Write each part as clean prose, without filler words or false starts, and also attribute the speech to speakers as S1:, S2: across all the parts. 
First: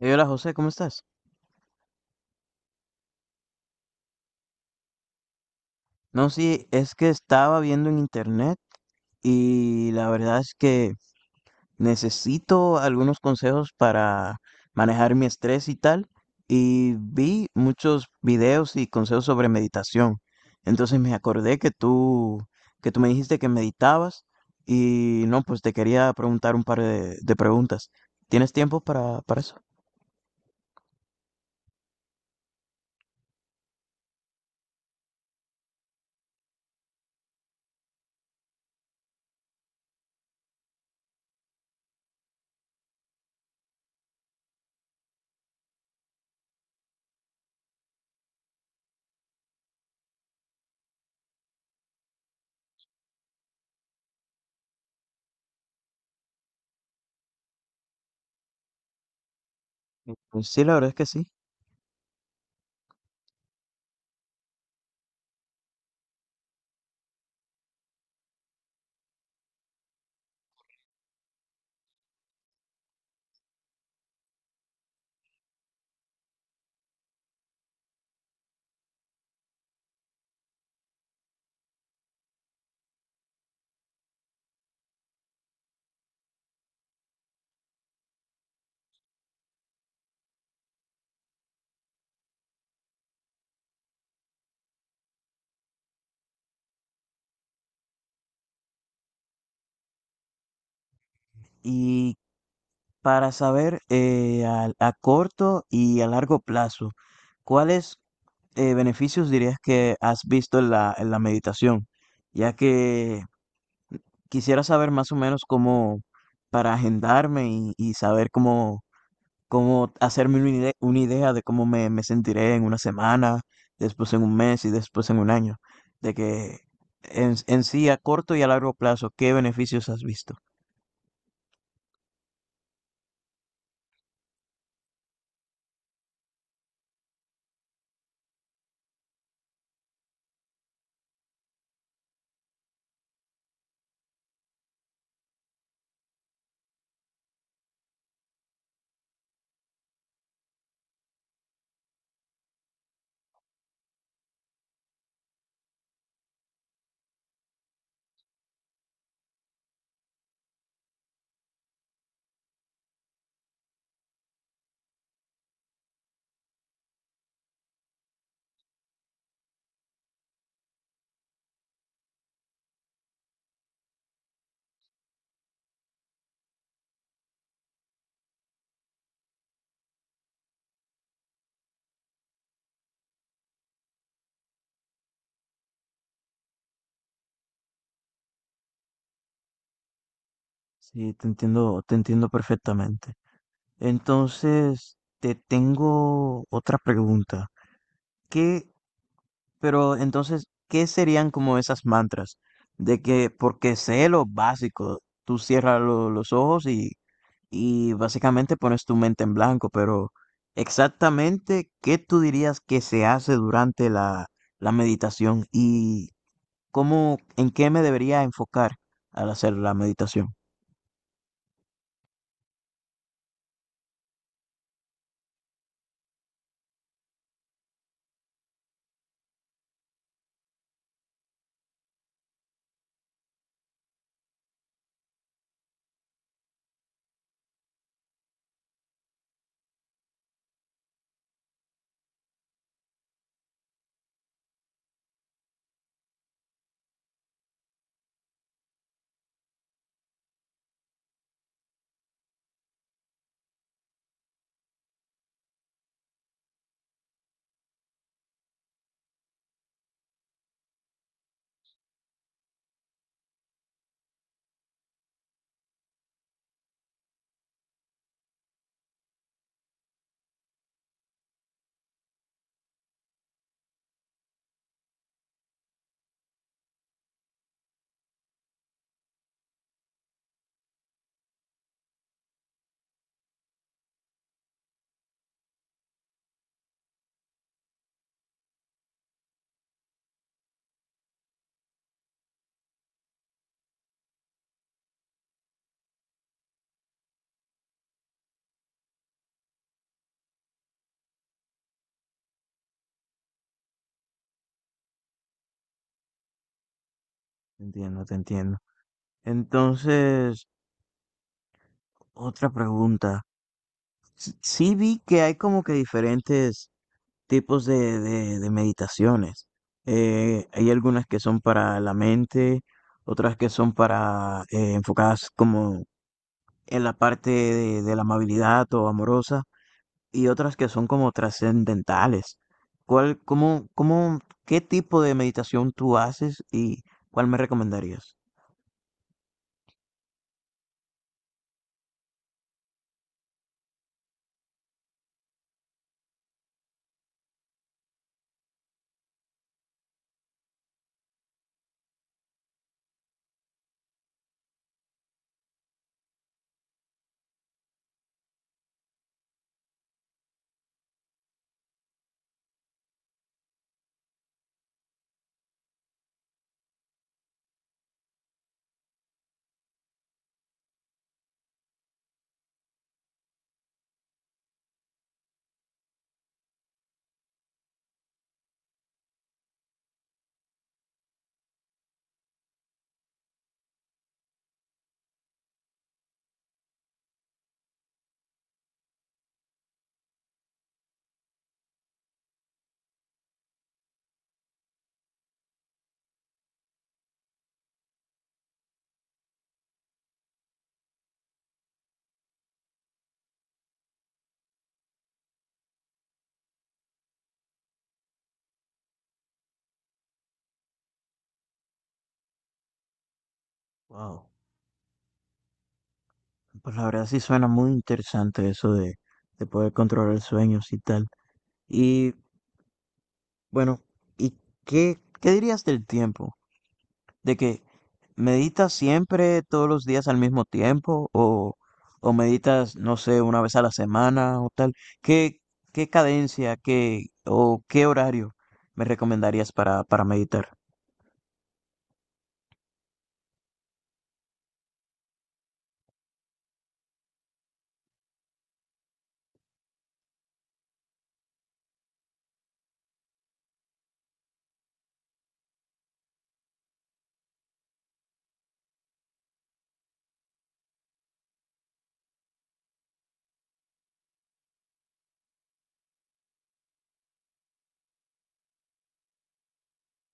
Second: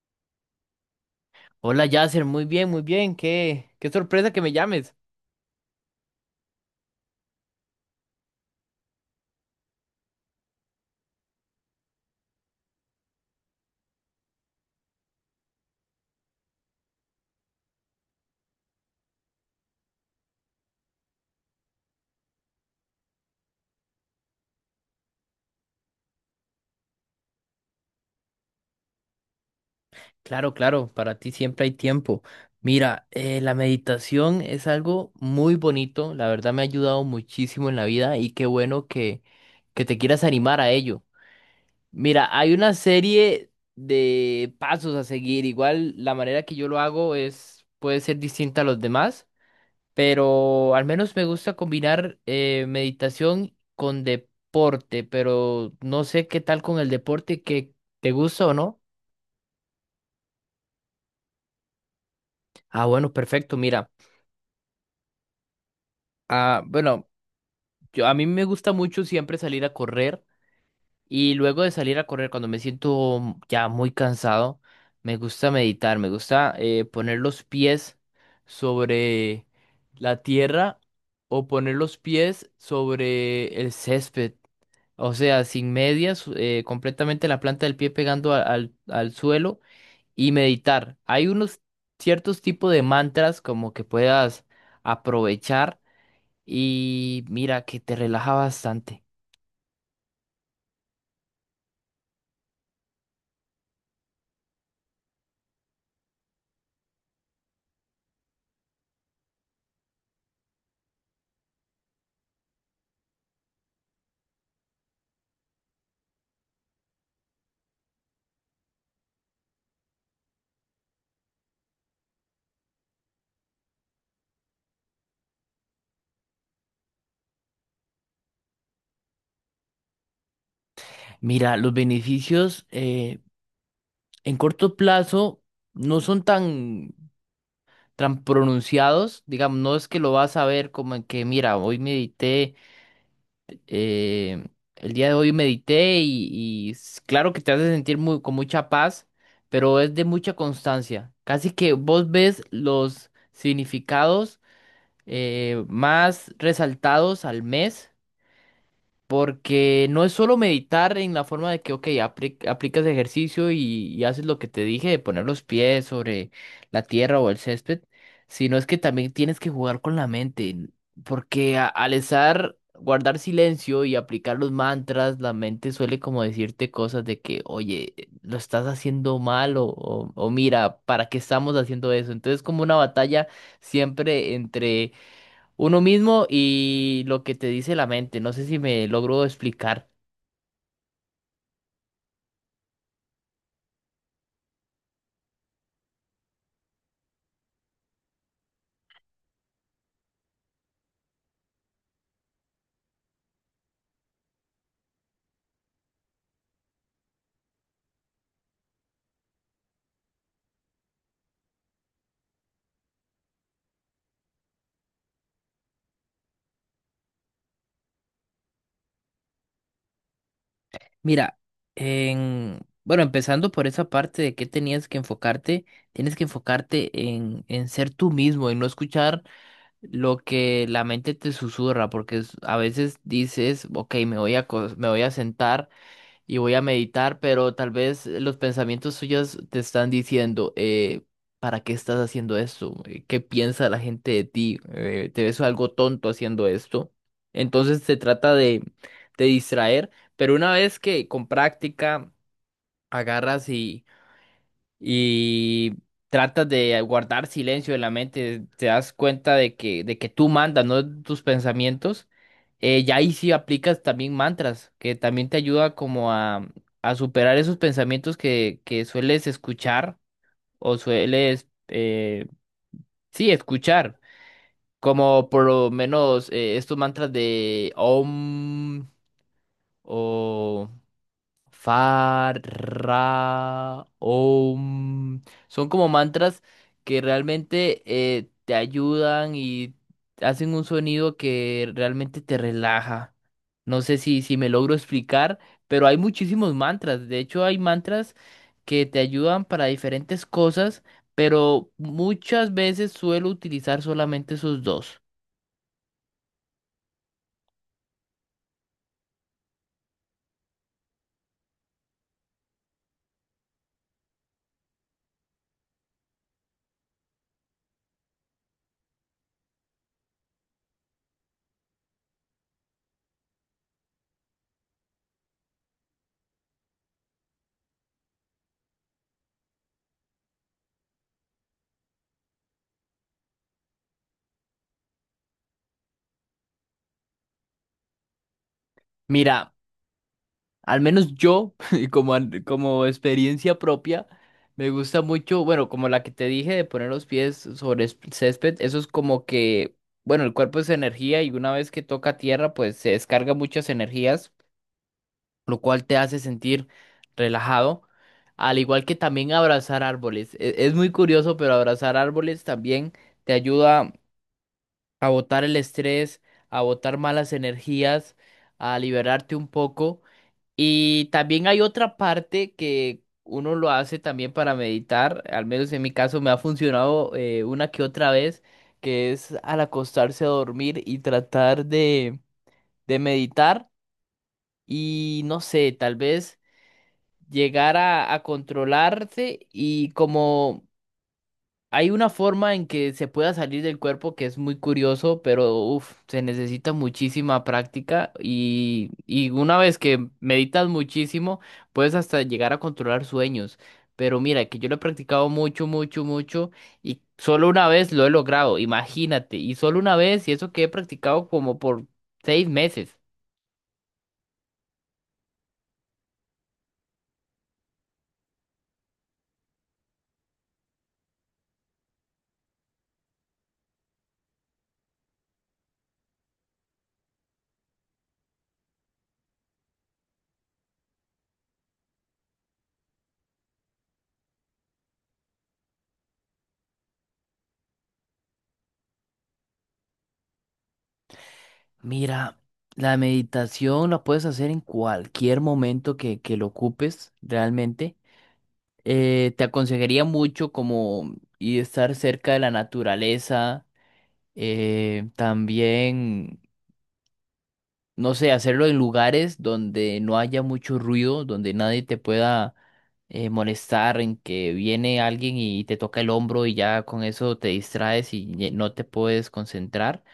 S1: Hola José, ¿cómo estás?
S2: Hola Yasser, muy bien, muy bien. Qué sorpresa que me llames.
S1: No, sí, es que estaba viendo en internet y la verdad es que necesito algunos consejos para manejar mi estrés y tal. Y vi muchos videos y consejos sobre meditación. Entonces me acordé que que tú me dijiste que meditabas y no, pues te quería preguntar un par de preguntas. ¿Tienes tiempo para eso?
S2: Claro, claro, para ti siempre hay tiempo. Mira, la meditación es algo muy bonito. La verdad me ha ayudado muchísimo en la vida y qué bueno que te quieras animar a ello. Mira, hay una serie de pasos a seguir. Igual la manera que yo lo hago es puede ser distinta a los demás. Pero al menos me gusta combinar meditación con deporte, pero no sé qué tal con el deporte que te gusta o no.
S1: Pues sí, la verdad es que sí.
S2: Ah, bueno, perfecto, mira. Ah, bueno, yo, a mí me gusta mucho siempre salir a correr. Y luego de salir a correr, cuando me siento ya muy cansado, me gusta meditar, me gusta poner los pies sobre la tierra o poner los pies sobre el césped. O sea, sin medias, completamente la planta del pie pegando al suelo y meditar. Hay unos ciertos tipos de mantras como que puedas aprovechar y mira que te relaja bastante.
S1: Y para saber a corto y a largo plazo, ¿cuáles beneficios dirías que has visto en en la meditación? Ya que quisiera saber más o menos cómo para agendarme y saber como hacerme una idea de cómo me sentiré en una semana, después en un mes y después en un año, de que en sí a corto y a largo plazo, ¿qué beneficios has visto?
S2: Mira, los beneficios, en corto plazo no son tan pronunciados, digamos, no es que lo vas a ver como en que, mira, hoy medité, eh, el día de hoy medité y claro que te hace sentir muy, con mucha paz, pero es de mucha constancia. Casi que vos ves los significados más resaltados al mes. Porque no es solo meditar en la forma de que, ok, aplicas ejercicio y haces lo que te dije de poner los pies sobre la tierra o el césped, sino es que también tienes que jugar con la mente, porque al estar, guardar silencio y aplicar los mantras, la mente suele como decirte cosas de que, oye, lo estás haciendo mal o mira, ¿para qué estamos haciendo eso? Entonces como una batalla siempre entre uno mismo y lo que te dice la mente. No sé si me logro explicar.
S1: Sí, te entiendo perfectamente. Entonces, te tengo otra pregunta. ¿Qué ¿Qué serían como esas mantras? De que, porque sé lo básico, tú cierras los ojos y básicamente pones tu mente en blanco, pero exactamente, ¿qué tú dirías que se hace durante la meditación y cómo, ¿en qué me debería enfocar al hacer la meditación?
S2: Mira, bueno, empezando por esa parte de que tenías que enfocarte, tienes que enfocarte en ser tú mismo, en no escuchar lo que la mente te susurra, porque a veces dices, ok, me voy a sentar. Y voy a meditar, pero tal vez los pensamientos suyos te están diciendo, ¿para qué estás haciendo esto? ¿Qué piensa la gente de ti? ¿Te ves algo tonto haciendo esto? Entonces se trata de distraer, pero una vez que con práctica agarras y tratas de guardar silencio en la mente, te das cuenta de que tú mandas, no tus pensamientos, ya ahí sí aplicas también mantras, que también te ayuda como a superar esos pensamientos que sueles escuchar o sueles, sí, escuchar, como por lo menos estos mantras de Om o... Fa, ra, om. Son como mantras que realmente te ayudan y hacen un sonido que realmente te relaja. No sé si me logro explicar, pero hay muchísimos mantras. De hecho, hay mantras que te ayudan para diferentes cosas, pero muchas veces suelo utilizar solamente esos dos.
S1: Te entiendo, te entiendo. Entonces, otra pregunta. Sí, vi que hay como que diferentes tipos de meditaciones. Hay algunas que son para la mente, otras que son para enfocadas como en la parte de la amabilidad o amorosa, y otras que son como trascendentales. ¿Cuál, cómo, cómo, ¿Qué tipo de meditación tú haces y cuál me recomendarías?
S2: Mira. Al menos yo, y como, como experiencia propia, me gusta mucho, bueno, como la que te dije de poner los pies sobre césped, eso es como que, bueno, el cuerpo es energía y una vez que toca tierra, pues se descarga muchas energías, lo cual te hace sentir relajado, al igual que también abrazar árboles. Es, muy curioso, pero abrazar árboles también te ayuda a botar el estrés, a botar malas energías, a liberarte un poco. Y también hay otra parte que uno lo hace también para meditar, al menos en mi caso me ha funcionado una que otra vez, que es al acostarse a dormir y tratar de meditar y no sé, tal vez llegar a controlarse y como hay una forma en que se pueda salir del cuerpo que es muy curioso, pero uf, se necesita muchísima práctica y una vez que meditas muchísimo, puedes hasta llegar a controlar sueños. Pero mira, que yo lo he practicado mucho, mucho, mucho y solo una vez lo he logrado, imagínate, y solo una vez y eso que he practicado como por 6 meses.
S1: Wow. Pues la verdad sí suena muy interesante eso de poder controlar sueños y tal. Y bueno, ¿y qué, qué dirías del tiempo? De que meditas siempre todos los días al mismo tiempo o meditas, no sé, una vez a la semana o tal. ¿Qué, qué cadencia, qué o qué horario me recomendarías para meditar?
S2: Mira, la meditación la puedes hacer en cualquier momento que lo ocupes realmente. Te aconsejaría mucho como y estar cerca de la naturaleza, también, no sé, hacerlo en lugares donde no haya mucho ruido, donde nadie te pueda molestar, en que viene alguien y te toca el hombro y ya con eso te distraes y no te puedes concentrar.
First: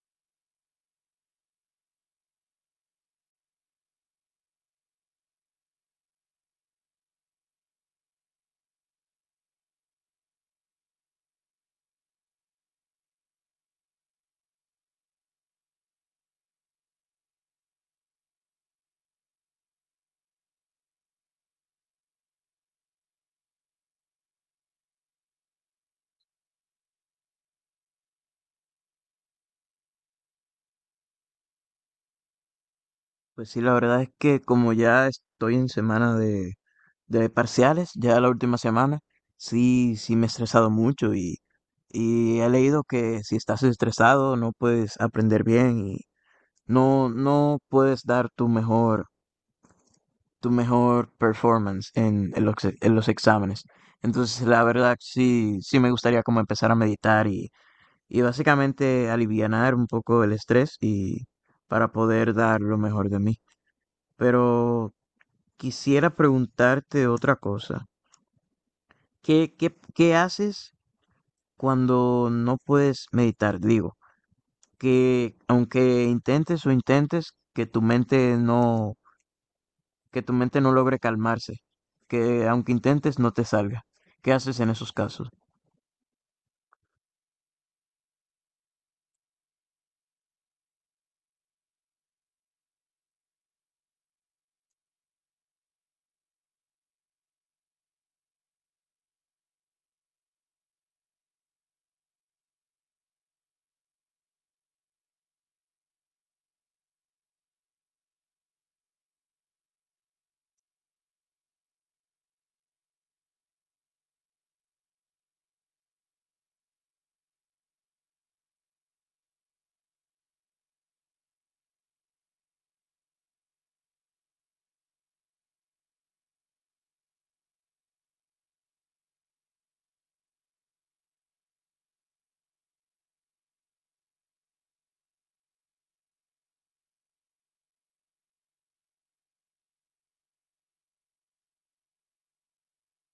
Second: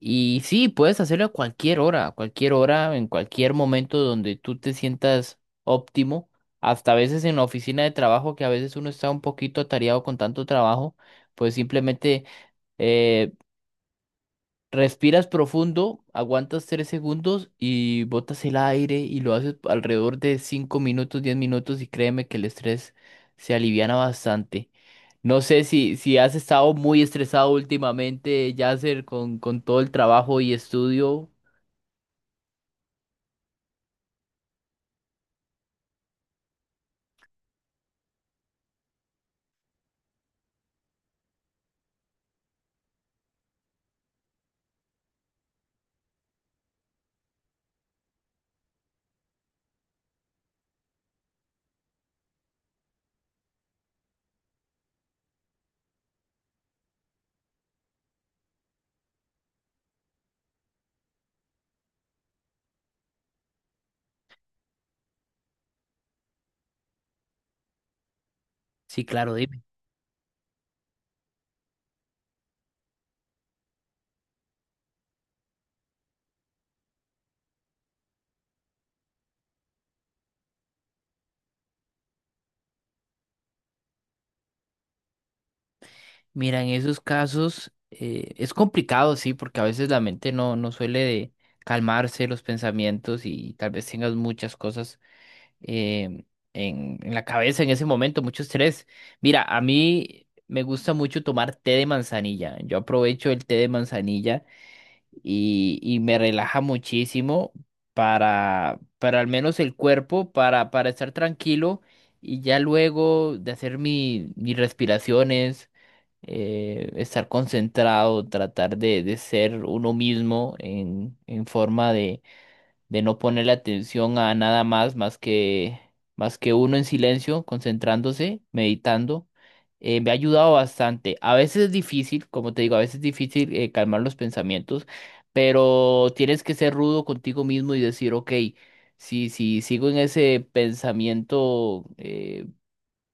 S2: Y sí, puedes hacerlo a cualquier hora, en cualquier momento donde tú te sientas óptimo, hasta a veces en la oficina de trabajo, que a veces uno está un poquito atareado con tanto trabajo, pues simplemente eh, respiras profundo, aguantas 3 segundos y botas el aire y lo haces alrededor de 5 minutos, 10 minutos y créeme que el estrés se aliviana bastante. No sé si has estado muy estresado últimamente, Yasser, con todo el trabajo y estudio.
S1: Pues sí, la verdad es que como ya estoy en semana de parciales, ya la última semana, sí, sí me he estresado mucho y he leído que si estás estresado no puedes aprender bien y no, no puedes dar tu tu mejor performance en los exámenes. Entonces, la verdad, sí, sí me gustaría como empezar a meditar y básicamente alivianar un poco el estrés y para poder dar lo mejor de mí. Pero quisiera preguntarte otra cosa.
S2: Sí, claro,
S1: ¿Qué,
S2: dime.
S1: qué, qué haces cuando no puedes meditar? Digo, que aunque intentes o intentes, que tu mente no, que tu mente no logre calmarse, que aunque intentes no te salga. ¿Qué haces en esos casos?
S2: Mira, en esos casos es complicado, sí, porque a veces la mente no suele de calmarse los pensamientos y tal vez tengas muchas cosas eh, en la cabeza en ese momento, mucho estrés. Mira, a mí me gusta mucho tomar té de manzanilla. Yo aprovecho el té de manzanilla y me relaja muchísimo para al menos el cuerpo, para estar tranquilo y ya luego de hacer mis respiraciones. Estar concentrado, tratar de ser uno mismo en forma de no ponerle atención a nada más más que uno en silencio, concentrándose, meditando, me ha ayudado bastante. A veces es difícil, como te digo, a veces es difícil calmar los pensamientos, pero tienes que ser rudo contigo mismo y decir, ok, si sigo en ese pensamiento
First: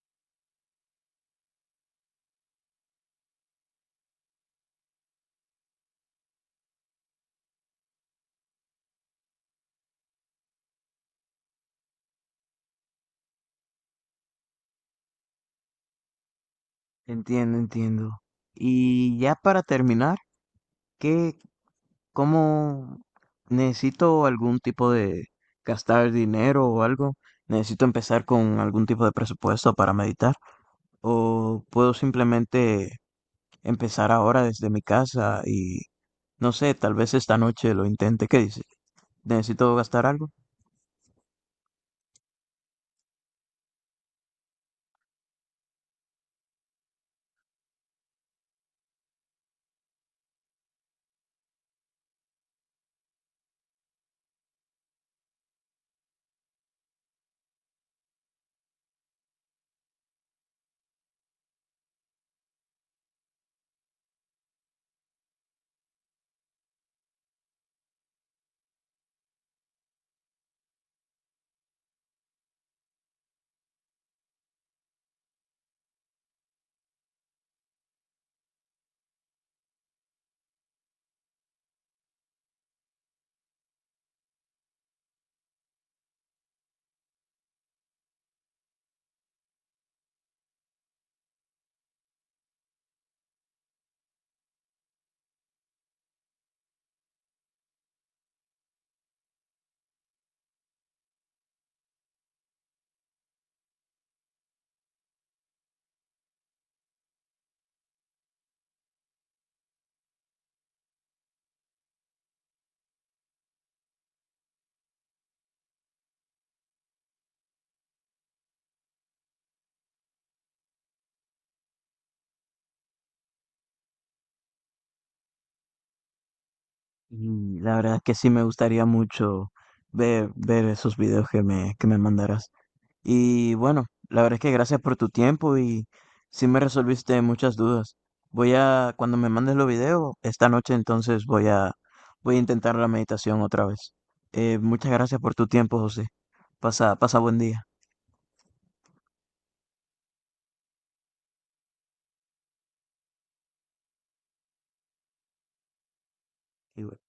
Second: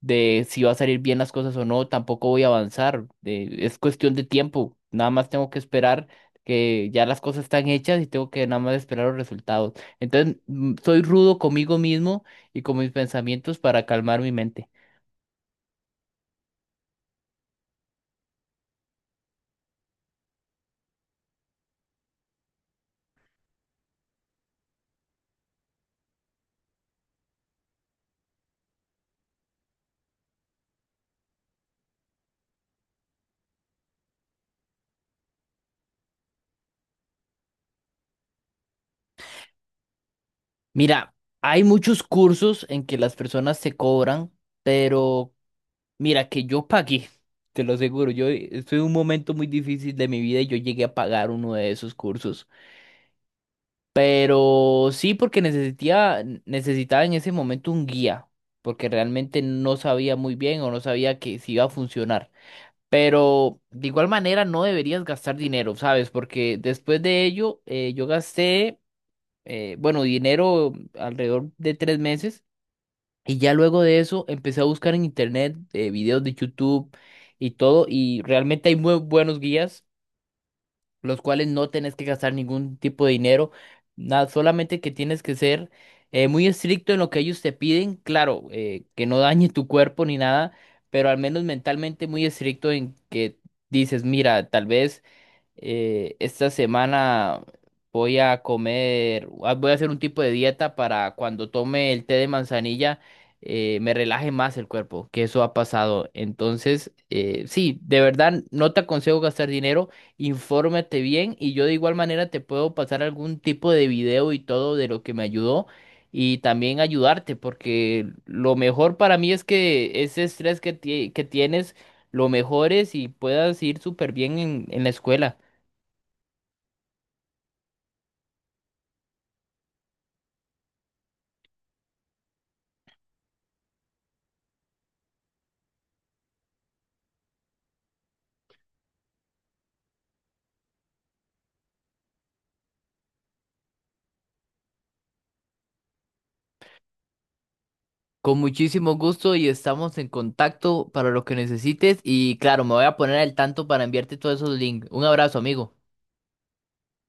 S2: de si va a salir bien las cosas o no, tampoco voy a avanzar. Es cuestión de tiempo. Nada más tengo que esperar que ya las cosas están hechas y tengo que nada más esperar los resultados. Entonces, soy rudo conmigo mismo y con mis pensamientos para calmar mi mente.
S1: Entiendo, entiendo. Y ya para terminar, ¿qué, cómo ¿necesito algún tipo de gastar dinero o algo? ¿Necesito empezar con algún tipo de presupuesto para meditar? ¿O puedo simplemente empezar ahora desde mi casa y no sé, tal vez esta noche lo intente? ¿Qué dices? ¿Necesito gastar algo?
S2: Mira, hay muchos cursos en que las personas se cobran, pero mira que yo pagué. Te lo aseguro, yo estoy en un momento muy difícil de mi vida y yo llegué a pagar uno de esos cursos. Pero sí, porque necesitaba, necesitaba en ese momento un guía, porque realmente no sabía muy bien o no sabía que si iba a funcionar. Pero de igual manera no deberías gastar dinero, ¿sabes? Porque después de ello yo gasté, bueno, dinero alrededor de 3 meses y ya luego de eso empecé a buscar en internet videos de YouTube y todo y realmente hay muy buenos guías los cuales no tenés que gastar ningún tipo de dinero, nada, solamente que tienes que ser muy estricto en lo que ellos te piden, claro, que no dañe tu cuerpo ni nada, pero al menos mentalmente muy estricto en que dices, mira, tal vez... esta semana voy a comer, ah, voy a hacer un tipo de dieta para cuando tome el té de manzanilla, me relaje más el cuerpo, que eso ha pasado. Entonces, sí, de verdad no te aconsejo gastar dinero, infórmate bien y yo de igual manera te puedo pasar algún tipo de video y todo de lo que me ayudó y también ayudarte, porque lo mejor para mí es que ese estrés que tienes lo mejores y puedas ir súper bien en la escuela.
S1: Y la verdad es que sí me gustaría mucho ver esos videos que que me mandarás. Y bueno, la verdad es que gracias por tu tiempo y sí me resolviste muchas dudas. Voy a, cuando me mandes los videos, esta noche entonces voy voy a intentar la meditación otra vez. Muchas gracias por tu tiempo, José. Pasa, pasa buen día.
S2: Con muchísimo gusto y estamos en contacto para lo que necesites. Y claro, me voy a poner al tanto para enviarte todos esos links. Un abrazo, amigo.
S1: Y bueno.